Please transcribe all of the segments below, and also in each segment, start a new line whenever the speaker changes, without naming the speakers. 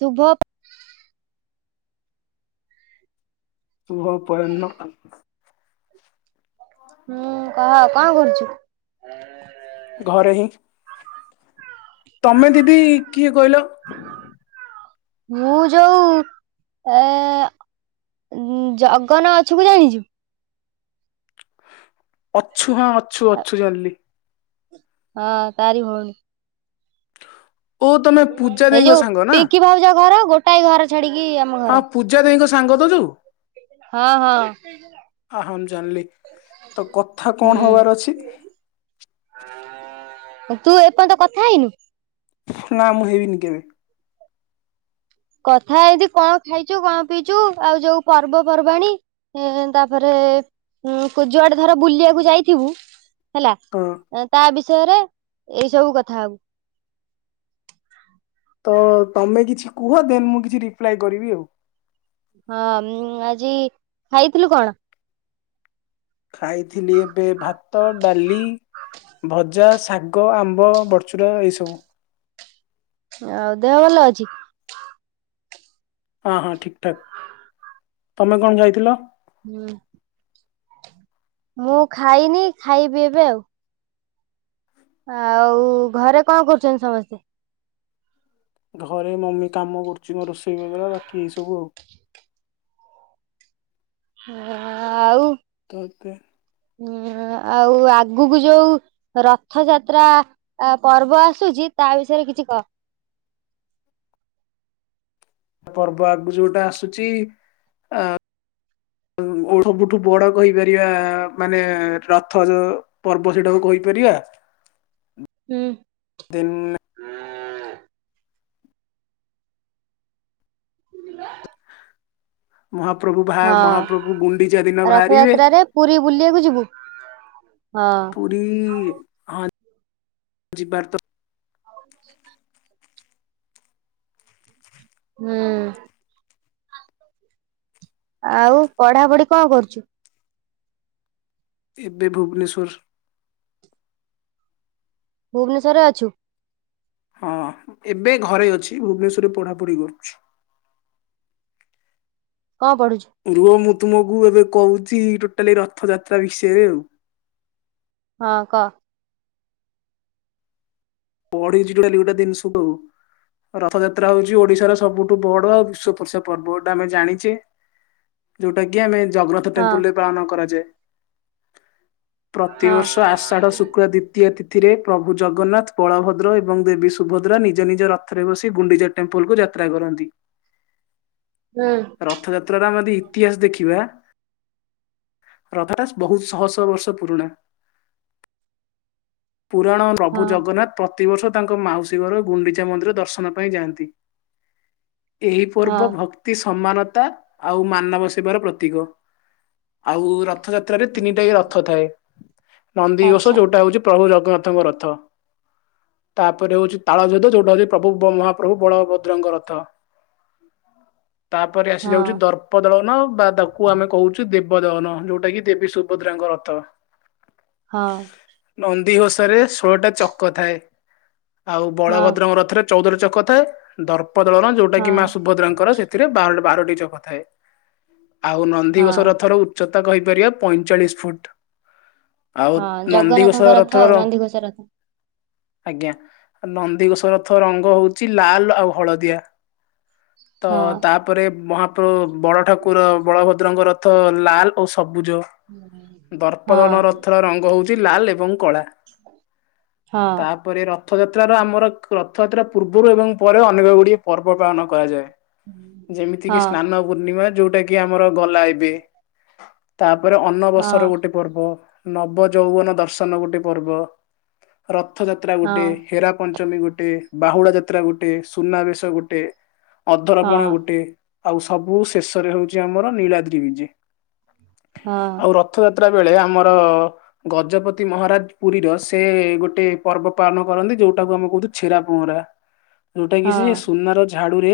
ଶୁଭ
[unintelligible]
ହୁଁ କହ କଣ କରୁଛୁ?
ଘରେ ହିଁ ତମେ ଦିଦି କିଏ କହିଲ?
ମୁଁ ଯୋଉ ଏଁ ଜଗନ ଅଛୁ କୁ ଜାଣିଚୁ?
ଅଛୁ ହଁ ଅଛୁ ଅଛୁ ଜାଣିଲି।
ହଁ ତାରି ଭଉଣୀ।
ଓ ତମେ ପୂଜା
ଏଇ
ଦେଇଙ୍କ
ଯୋଉ
ସାଙ୍ଗ ନା?
ପିଙ୍କି ଭାଉଜ ଘର ଗୋଟାଏ ଘର ଛାଡିକି ଆମ
ହଁ
ଘର।
ପୂଜା ଦେଇଙ୍କ ସାଙ୍ଗ ତ ଯୋଉ
ହଁ ହଁ
ଅହ ମୁ ଜାଣିଲି। ତ କଥା କଣ
ହୁଁ
ହବାର ଅଛି
ତୁ ଏପନ୍ତ କଥା ହେଇନୁ?
ନା ମୁଁ ହେଇନି କେବେ।
କଥା ହେଇଚି କଣ ଖାଇଚୁ କଣ ପିଇଚୁ ଆଉ ଯୋଉ ପର୍ବପର୍ବାଣୀ ଏ ତାପରେ ଉଁ ଯୁଆଡେ ଧର ବୁଲିଆକୁ ଯାଇଥିବୁ ହେଲା
ହଁ।
ତା ବିଷୟରେ ଏଇ ସବୁ କଥା ହବୁ।
ତ ତମେ କିଛି କୁହ ଦେନ୍ ମୁଁ କିଛି ରିପ୍ଲାଏ କରିବି ଉ।
ହଁ ମୁଁ ଆଜି ଖାଇଥିଲୁ କଣ?
ଖାଇଥିଲି ଏବେ ଭାତ ଡାଲି ଭ ଜା ଶାଗ ଆମ୍ବ ବଡ଼୍ ଚୁରା ଏଇସବୁ।
ଆ ଦେହ ଭଲ ଅଛି?
ଅ ହଁ ଠିକ୍ ଠାକ୍ ତମେ କଣ ଯାଇଥିଲ?
ହୁଁ। ମୁଁ ଖାଇନି ଖାଇବି ଏବେ ଉ। ଆଉ ଘରେ କଣ କରୁଚନ୍ତି ସମସ୍ତେ?
ଘରେ ମମି କାମ କରୁଛି ମୋ ରୋଷେଇ [inaudible] ବଗଲା ବାକି ଏଇ ସବୁ ଆଉ।
ହ [unintelligible] ଆଉ
ତତେ
ଆଉ ଆଗୁକୁ ଯୋଉ ରଥଯାତ୍ରା ଆ ପର୍ବ ଆସୁଚି ତା ବିଷୟରେ କିଛି କ
ପର୍ବ ଆଗୁ ଯୋଉଟା ଆସୁଛି ଆ ଓଢ ଫୁଟୁ ବଡ କହିପାରିଆ ମାନେ ରଥ ଯୋ ପର୍ବ ସେଟାକୁ କହିପାରିଆ।
ହୁଁ।
ଦେନ୍
ହ [unintelligible]
ମହାପ୍ରଭୁ ଭା ମହାପ୍ରଭୁ ଗୁଣ୍ଡିଚା ଦିନ ବାହାରିବେ।
ରଥଯାତ୍ରାରେ ପୁରୀ ବୁଲିବାକୁ ଯିବୁ [unintelligible] ହଁ।
ପୀ ହ ଯିବା ତ।
[inaudible] ହୁଁ। ଆଉ ପଢା ପଢି କଣ କରୁଛୁ?
ଏବେ ଭୁବନେଶ୍ୱର।
ଭୁବନେଶ୍ୱରରେ ଅଛୁ।
ହଁ ଏବେ ଘରେ ଅଛି ଭୁବନେଶ୍ଵରରେ ପଢା ପଢି କରୁଛି।
କଣ ପଢୁଛୁ?
ରୁହ ମୁଁ ତୁମକୁ ଏବେ କହୁଛି ଟୋଟାଲି ରଥଯାତ୍ରା ବିଷୟରେ ଆଉ।
ହଁ କହ।
ପଢଛିଡେଲି ଗୋଟେ ଜିନିଷ ସବୁ। ରଥଯାତ୍ରା ହଉଛି ଓଡିଶାର ସବୁଠୁ ବଡ ଆଉ ବିଶ୍ୱ ପ୍ରସିଦ୍ଧ ପର୍ବ ଏଟା ଆମେ ଜାଣିଛେ। ଯୋଉଟା କି ଆମେ ଜଗରତ
ହଁ
ଟେମ୍ପୁଲରେ ପାଳନ କରାଯାଏ [unintelligible]
ହଁ
ପ୍ରତିବର୍ଷ ଆଷାଢ ଶୁକ୍ଳ ତୀ ଦ୍ିତୀୟ ତିଥିରେ ପ୍ରଭୁ ଜଗନ୍ନାଥ ବଳଭଦ୍ର ଏବଂ ଦେବୀ ସୁଭଦ୍ରା ନିଜ ନିଜ ରଥରେ ବସି ଗୁଣ୍ଡିଚା ଟେମ୍ପଲ କୁ ଯାତ୍ରା କରନ୍ତି। [inaudible]
ହୁଁ।
ରଥଯାତ୍ରାରେ ଆମେ ଇତିହାସ ଦେଖିବା। [unintelligible] ବହୁତ ଶହ ଶହ ବର୍ଷ ପୁରୁଣା। ପୁରାଣ ପ୍ରଭୁ
ହଁ
ଜଗନ୍ନାଥ ପ୍ରତିବର୍ଷ ତାଙ୍କ ମାଉସୀ ଘର ଗୁଣ୍ଡିଚା ମନ୍ଦିର ଦର୍ଶନ ପାଇଁ ଯାଆନ୍ତି। ଏହି
ହଁ
ପର୍ବ ଭ ଅତି ସମାନତା ଆଉ ମାନବ ସେବାର ପ୍ରତୀକ ଆଉ ର ରଥଯାତ୍ରାରେ ତିନିଟା ରଥ ଥାଏ
ଆଚ୍ଛା
ନନ୍ଦିଘୋଷ ଯୋଉଟା ହଉଛି ପ୍ରଭୁ ଜଗନ୍ନାଥଙ୍କ ରଥ। ତାପରେ ହଉଛି ତାଳଧ୍ୱଜ ଯୋଉଟା ହେଉଛି ପ୍ରଭୁ ମହାପ୍ରଭୁ ବଳଭଦ୍ରଙ୍କ ରଥ। ତାପରେ ଆସି
ହଁ
ଯାଉଛି ଦର ଦପଦଳନ ବା ତାକୁ ଆମେ କହୁଛୁ ଦେବଦଳନ ଯୋଉଟା କିି ଦେବୀ ସୁଭଦ୍ରାଙ୍କ ରଥ।
ହଁ।
ନନ୍ଦିଘୋଷ ରେ ଷୋଳଟା ଚକ ଥାଏ ଆଉ
ହଁ
ବଳଭଦ୍ରଙ୍କ ରଥରେ ଚଉଦ ଟା ଚକ ଥାଏ ଦର୍ପ ଦଳର ଯୋଉଟା କି
ହଁ
ମା ସୁଭଦ୍ରାଙ୍କର ସେ ଏଥିରେ ବାର ବାରଟି ଚକ ଥାଏ ଆଉ
ହଁ
ନନ୍ଦିଘୋଷରଥରୁ ଉଚ୍ଚତା କହିପାରିବା ପଇଚାଳିଶ ଫୁଟ ଆଉ
ହଁ
ନଦ୍ଧିଘସ
ଜଗନ୍ନାଥଙ୍କ
ର
ରଥ ଆଉ
ରଥର
ନନ୍ଦିଘୋଷ ରଥ।
ଆଜ୍ଞା ନନ୍ଦିଘୋଷ ରଥ ରଙ୍ଗ ହଉଛି ଲାଲ ଆଉ ହଳଦିଆ। [unintelligible] ତ
ହଁ
ତା ତାପରେ ମହାପ୍ର ବଳ ଠାକୁର ବଳଭଦ୍ରଙ୍କ ରଥ ଲାଲ ଓ ସବୁଜ।
ହଁ
ଦର୍ପଦଳନ ରଥର ରଙ୍ଗ ହଉଛି ଲାଲ ଏବଂ କଳା।
ହଁ
ତା ତାପରେ ରଥଯାତ୍ରାର ଆମର ରଥଯାତ୍ରା ପୂର୍ବରୁ ଏବଂ ପରେ ଅନେକ ଗୁଡିଏ ପର୍ବ ପାଳନ କରାଯାଏ। ଯେମିତି କିି ସ୍ନାନ ପୂର୍ଣ୍ଣିମା ଯୋଉଟା କି ଆମର ଗଲା ଏବେ ତାପରେ
ହଁ
ଅନନବସର ଗୋଟେ ପର୍ବ ନବ ଯୌବନ ଦର୍ଶନ ଗୋଟେ ପର୍ବ ରଥ ଯାତ୍ରା ଗୋଟେ
ହଁ
ହେରା ପଞ୍ଚମୀ ଗୋଟେ ବାହୁଳା ଯାତ୍ରା ଗୋଟେ ସୁନାବେେଶ ଗୋଟେ
ହଁ
ଅଧରପଣା ଗୋଟେ ଆଉ ସବୁ ଶେଷରେ ହଉଛି ଆମର ନୀଳାଦ୍ରି ବିଜେ।
ହଁ
ଆଉ ରଥଯାତ୍ରା ବେଳେ ଆମର ଗଜପତି ମହାରାଜ ପୁରୀର ସେ ଗୋଟେ ପର୍ବ ପାଳନ କରନ୍ତି ଯୋଉଟାକୁ ଆମେ କହୁଛୁ ଛେରା ପହଁରା ଯୋଉଟା କିଛି ସୁନାର ଝାଡୁରେ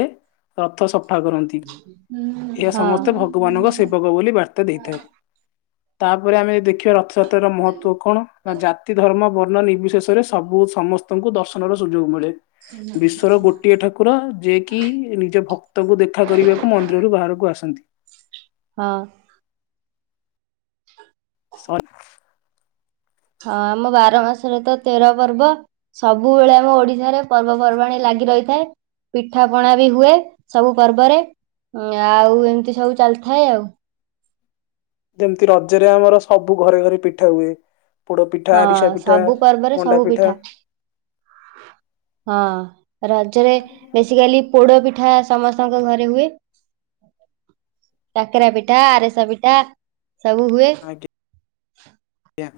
ରଥ ସଫା କରନ୍ତି ଏହା
ହଁ
ସମସ୍ତେ ଭଗବାନଙ୍କ ସେବକ ବୋଲି ବା ତ ଦେଇଥାଏ ତାପରେ ଆମେ ଯ ଦେଖିବା ରଥଯାତ୍ରାର ମହତ୍ଵ କଣ ନା ଜା ତି ଧର୍ମ ବର୍ଣ୍ଣ ନିର୍ବିଶେଷରେ ସବୁ ସମସ୍ତଙ୍କୁ ଦର୍ଶନର ସୁଯୋଗ ମିଳେ ବିଶ୍ଵର ଗୋଟିଏ ଠାକୁ କୁର ଯିଏ କିି ନିଜ ଭକ୍ତଙ୍କୁ ଦେଖା କରିବାକୁ ମନ୍ଦିରରୁ ବାହାରକୁ ଆସନ୍ତି
ହଁ
ସ [unintelligible]
ହଁ ଆମ ବାର ମାସରେ ତ ତେର ପର୍ବ ସବୁବେଳେ ଆମ ଓଡିଶାରେ ପର୍ବପର୍ବାଣିୀ ଲାଗି ରହିଥାଏ। ପିଠା ପଣା ବି ହୁଏ ସବୁ ପର୍ବରେ ଆଉ ଏମିତି ସବୁ ଚାଲିଥାଏ ଆଉ
ଯେମିତି ରଜରେ ଆମର ସବୁ ଘରେ ଘରେ ପିଠା ହୁଏ ପୋଡ ପିଠା
ହଁ
ଆରିସା ପିଠା
ସବୁ
ମଣ୍ଡା ପିଠା
ହଁ ହଁ ରଜରେ ବେସିକାଲି ପୋଡ ପିଠା ସମସ୍ତଙ୍କ ଘରେ ହୁଏ
[inaudible]
କାକେରା ପିଠା ଆରେସା ପିଠା ସବୁ ହୁଏ
ଆଜ୍ଞା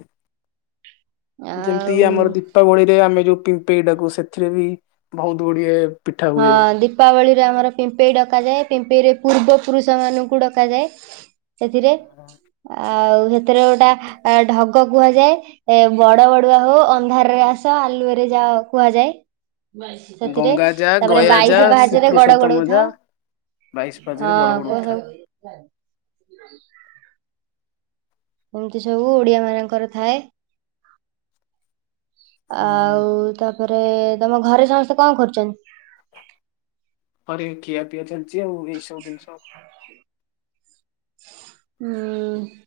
ଯେମିତି ଆମର
ଆଉ
ଦୀପାବଳିରେ ଆମେ ଯୋଉ ପିମ୍ପେଇଟାକୁ ସେଥିରେ ବି ବହୁତ ଗୁଡିଏ ପିଠା
ହଁ
ହୁଏ।
ଦୀପ ପାବଳି ରେ ଆମର ପିମ୍ପେଇ ଡକାଯାଏ ପିମ୍ପେଇ ରେ ପୂର୍ବ ପୁରୁଷ ମାନଙ୍କୁ ଡକାଯାଏ। ସେଥିରେ ଆଉ ସେଥିରେ ଗୋଟା ଢଗ କୁହାଯାଏ। ଏ ବଡ ବଡୁଆ ହୋ ଅନ୍ଧାରରେ ଆସ ଆଲୁରେ ଯାଅ କୁହାଯାଏ। ସେତିରେ
ଗଙ୍ଗା ଯା
ତାପରେ
ଗୟା ଯା
ବାଇଶ ପାହାଚରେ ଗଡ
ଶ୍ରୀପୁରୁଷୋତ୍ତମ ଯା
ଗୋଡଉଥାଉ
ବାଇଶ
ହଁ
ପାହାଚରେ ବଡ ବଡ
କ
ଉଠା।
ସବୁ ଏମିତି ସବୁ ଓଡ଼ିଆ ମାନଙ୍କର ଥାଏ
ହଁ
ଆଉ ତାପରେ ତମ ଘରେ ସମସ୍ତେ କଣ କରୁଛନ୍ତି।
ହରେ ଖିଆ ପିଆ ଚାଲିଛି ଆଉ ଏଇ ସବୁ ଜିନିଷ
ହଁ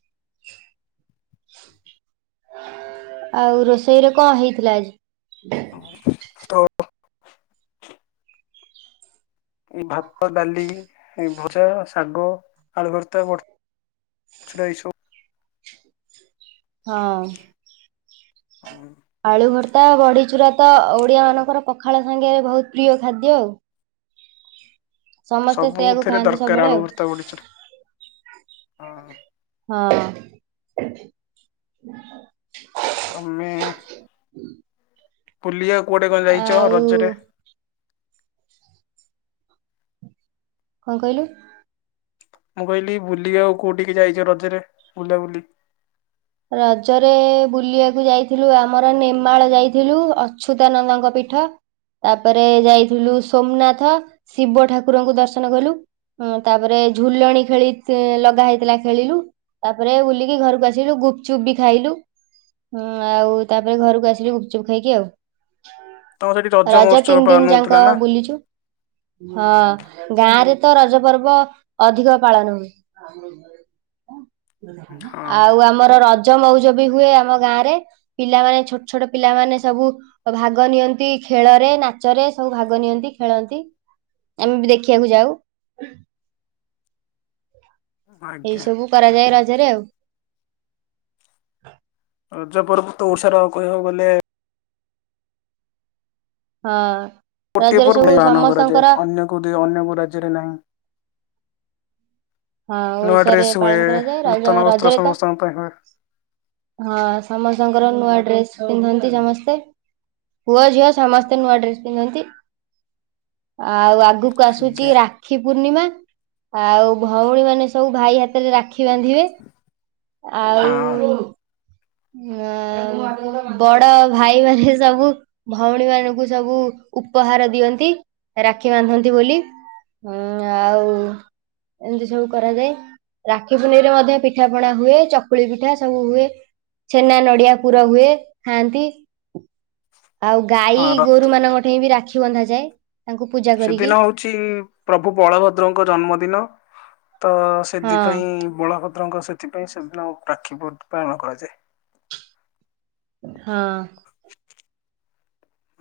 ଆଉ ରୋଷେଇରେ କଣ ହେଇଥିଲା ଆଜି?
ହଉ ଏ ଭାତ ଡାଲି ଏ ଭଜା ଶାଗ ଆଳୁ ଭର ତ ବ ଛ ଏଇ ସବୁ
ହଁ
ହଁ
ଆଳୁ ଭର୍ତ୍ତା ବଢିଚୁରା ତ ଓଡ଼ିଆ ମାନଙ୍କର ପଖାଳ ସାଙ୍ଗେରେ ବହୁତ ପ୍ରିୟ ଖାଦ୍ୟ ଆଉ ସମସ୍ତେ ସେଇଆକୁ
ସବୁଥିରେ
ଖାଆନ୍ତି
ଦରକାର
ସବୁବେଳେ
ଆଳୁ
ଆଉ
ଭର୍ତ୍ତା ବଡିଚୁରା। ହଁ
ହଁ
ତମେ ପୁଲିଆ କୁଆଡେ କଣ ଯାଇଛ
ଆଉ
ରଜରେ
କଣ କହିଲୁ?
ମୁଁ କହିଲି ବୁଲିି ଆଉ କୋଉଠିକି ଯାଇଛ ରଜରେ ବୁଲାବୁଲି?
ରଜରେ ବୁଲିବାକୁ ଯାଇଥିଲୁ ଆମର ନେମାଳ ଯାଇଥିଲୁ ଅଚ୍ୟୁତାନନ୍ଦଙ୍କ ପୀଠ। ତାପରେ ଯାଇଥିଲୁ ସୋମନାଥ ଶିବ ଠାକୁରଙ୍କୁ ଦର୍ଶନ କଲୁ। ହଁ ତାପରେ ଝୁଲଣି ଖେଳି ଲଗା ହେଇଥିଲା ଖେଳିଲୁ। ତାପରେ ବୁଲିକି ଘରକୁ ଆସିଲୁ ଗୁ ଗୁପଚୁପ୍ ବି ଖାଇଲୁ ଆଉ ତାପରେ ଘରକୁ ଆସିଲୁ ଗୁପଚୁପ୍ ଖାଇକି ଆଉ।
ତମ ସେଠି
ରଜ
ମହୋତ୍ସବ
ତିନି
ପାଳନ
ଦିନ
ହଉଥିଲା
ଯାକ
ନା
ବୁଲିଛୁ। ହଁ ଗାଁ ରେ ତ ରଜ ପର୍ବ ଅଧିକ ପାଳନ ହୁଏ।
ହଁ
ଆଉ ଆମର ରଜ ମଉଜ ବି ହୁଏ ଆମ ଗାଁ ରେ। ପିଲାମାନେେ ଛୋଟ ଛୋଟ ପିଲାମାନେ ସବୁ। ଭାଗ ନିଅନ୍ତି ଖେଳରେ ନାଚରେ ସବୁ ଭାଗ ନିଅନ୍ତି ଖେଳନ୍ତି। ଆମେ ବି ଦେଖିବାକୁ ଯାଉ। ଏଇ
ଆଜ୍ଞା।
ସବୁ କରାଯାଏ ରଜରେ ଆଉ।
ରଜ ପର୍ବ ତ ଓଡିଶାର କହିବାକୁ ଗଲେ।
ହଁ ରଜରେ ସବୁ ସମସ୍ତଙ୍କର।
ମୁଁ ଅନ୍ୟବ ରାଜ୍ୟରେ ନାହିଁ।
ହଁ
ନୂଆ
ଓଡିଶାରେ
ଡ୍ରେସ୍ ହୁଏ
ପାଳନ କରାଯାଏ ରଜ
ନୂତନ ବସ୍ତ୍ର
ରଜରେ ତ
ସମସ୍ତଙ୍କ ପାଇଁ ହୁଏ।
ହଁ ସମସ୍ତଙ୍କର ନୂଆ ଡ୍ରେସ ପିନ୍ଧନ୍ତି ସମସ୍ତେ। ପୁଅ ଝିଅ ସମସ୍ତେ ନୂଆ ଡ୍ରେସ୍ ପିନ୍ଧନ୍ତି ଆଉ ଆଗକୁ ଆସୁଛି
ଆଜ୍ଞା
ରାକ୍ଷୀ ରାକ୍ଷୀ ପୂର୍ଣ୍ଣିମା ଆଉ ଭଉଣୀ ମାନେ ସବୁ ଭାଇ ହାତରେ ରାକ୍ଷୀ ବାନ୍ଧିବେ
[inaudible]
ଆଉ।
ହଁ।
ହ ବଡ ଭାଇମାନେ ସବୁ। ଭଉଣୀ ମାନଙ୍କୁ ସବୁ ଉପହାର ଦିଅନ୍ତି ରାକ୍ଷୀ ବାନ୍ଧନ୍ତି ବୋଲି। ହୁଁ ଆଉ। ଏମିତି ସବୁ କରାଯାଏ ରାକ୍ଷୀ ପୁନୀରେ ମଧ୍ୟ ପିଠା ପଣା ହୁଏ ଚକୁଳି ପିଠା ସବୁ ହୁଏ। ଛେନା ନଡିଆ ପୁର ହୁଏ ଖାଆନ୍ତି ଆଉ। ଗାଈ
ହଁ ରଥ
ଗୋରୁ ମାନଙ୍କ ଠାଇ ବି ରାକ୍ଷୀ ବନ୍ଧାଯାଏ ତାଙ୍କୁ ପୂଜା। କରିକି
ସେଦିନ ହଉଛି ପ୍ରଭୁ ବଳଭଦ୍ରଙ୍କ ଜନ୍ମଦିନ ତ
ହଁ
ସେଥିପାଇଁ ବଳଭଦ୍ରଙ୍କ ସେଥିପାଇଁ ସେଦିନ ରାକ୍ଷୀ ପାଳନ କରାଯାଏ।
ହଁ।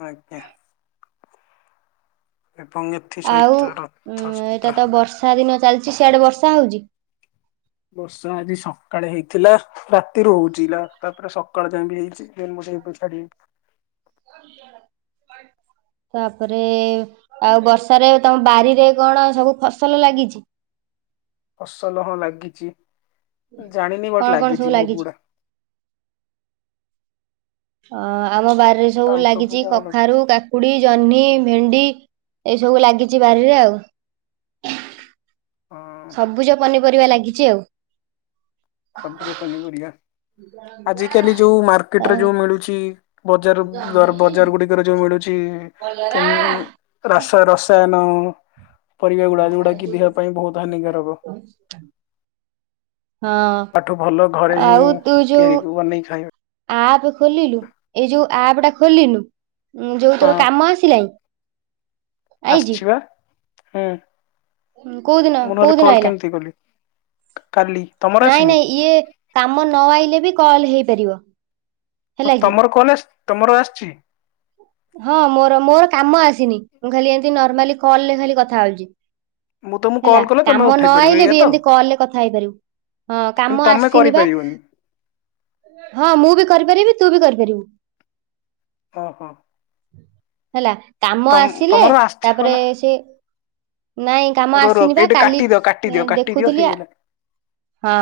ଆଜ୍ଞା। [unintelligible]
ଆଉ ଏଇଟା
ରଥଯାତ୍ରା।
ତ ବର୍ଷା ଦିନ ଚାଲିଛି ସିଆଡେ ବର୍ଷା ହଉଛି।
ବର୍ଷା ଆଜି ସକାଳେ ହେଇଥିଲା ରାତିରୁ ହଉଛି ତାପରେ ସକାଳ ଯାଏ ବି ହେଇଛି। [unintelligible]
ତାପରେ। ଆଉ ବର୍ଷାରେ ତମ ବାରିରେ କଣ ସବୁ ଫସଲ ଲାଗିଛି।
ଫସଲ ହଁ ଲାଗିଛି ଜାଣିନି
କଣ
ବଟ୍
କଣ ସବୁ
ଲାଗିଛି ବହୁତ ଗୁଡା।
ଆମ ବାରିରେ ସବୁ
ଆଉ
ଲାଗିଛି
କଣ
କଖାରୁ କାକୁଡି କୁକୁଡ଼ି ଜହ୍ନି ଭେଣ୍ଡି ଏସବୁ ଲାଗିଛି ବାରିରେ ଆଉ।
ହଁ
ସବୁଜ ପନିପରିବା ଲାଗିଛି ଆଉ।
ସବୁଜ ପନିପରିବା। ଆଜି କାଲି ଯୋଉ ମାର୍କେଟରେ ଯୋଉ ମିଳୁଛି ବଜାର ବଜାର ଗୁଡିକ। ଯୋଉ ମିଳୁଛି କେମି ରସାୟନ। ପରିବା ଗୁଡାକଯୋଉଡା କି ଦେହ ପାଇଁ ବହୁତ ହାନିକାରକ ତାଠୁ ଭଲ ଘରେ
ହଁ
ହିଁ
ଆଉ ତୁ ଯୋଉ
ତିଆରି ବନେଇକି ଖାଇବେ
ଆପ ଖୋଲିଲୁ ଏଇ ଯୋଉ ଆପ୍ ଟା ଖୋଲିଲୁ ଯୋଉ
ହଁ
ତୋର କାମ ଆସିଲାଣି ଆଇଛି
ଆସିଛି ବା ହୁଁ
ହୁଁ କୋଉ ଦିନ
ମୁଁ
କୋଉ
ନହେଲେ
ଦିନ
କଲ୍
ଆଇଲା
କେମିତି କଲି କାଲି ତମର
ନାଇଁ
ଆସିନି
ନାଇଁ ଇଏ କାମ ନ ଆଇଲେ ବି କଲ ହେଇପାରିବ
ଓ
ହେଲା କି?
ତମର କଲ ଆସି ତମର ଆସିଛି
ହଁ ମୋର ମୋର କାମ ଆସିନି ମୁଁ ଖାଲି ଏମିତି ନର୍ମାଲି କଲରେ ଖାଲି କଥା ହଉଛି
ମୁଁ ତମକୁ
ହେଲା
କଲ୍ କଲେ ତମେ
କାମ
ଉଠେଇ
ନ
ପାରିବ
ଆଇଲେ
ଏଇଆ
ବି
ତ
ଏମିତି କଲରେ କଥା ହେଇପାରିବୁ ହଁ
କିନ୍ତୁ
କାମ
ତମେ
ଆସିନି ବା
କରିପାରିବନି
ହଁ ମୁଁ ବି କରିପାରିବି ତୁ ବି କରିପାରିବୁ
ହଁ ହଁ
ହେଲା କାମ ଆସିଲେ
ତମର ଆସିଥିବ
ତାପରେ
ନା
ସେ ନାଇଁ କାମ
ରୋ ରୋ
ଆସିନି ବା
ଏଇଠି
କାଲି
କାଟିଦିଅ କାଟିଦିଅ କାଟିଦିଅ
ଦେଖୁଥିଲି
ହେଇଗଲା।
ହଁ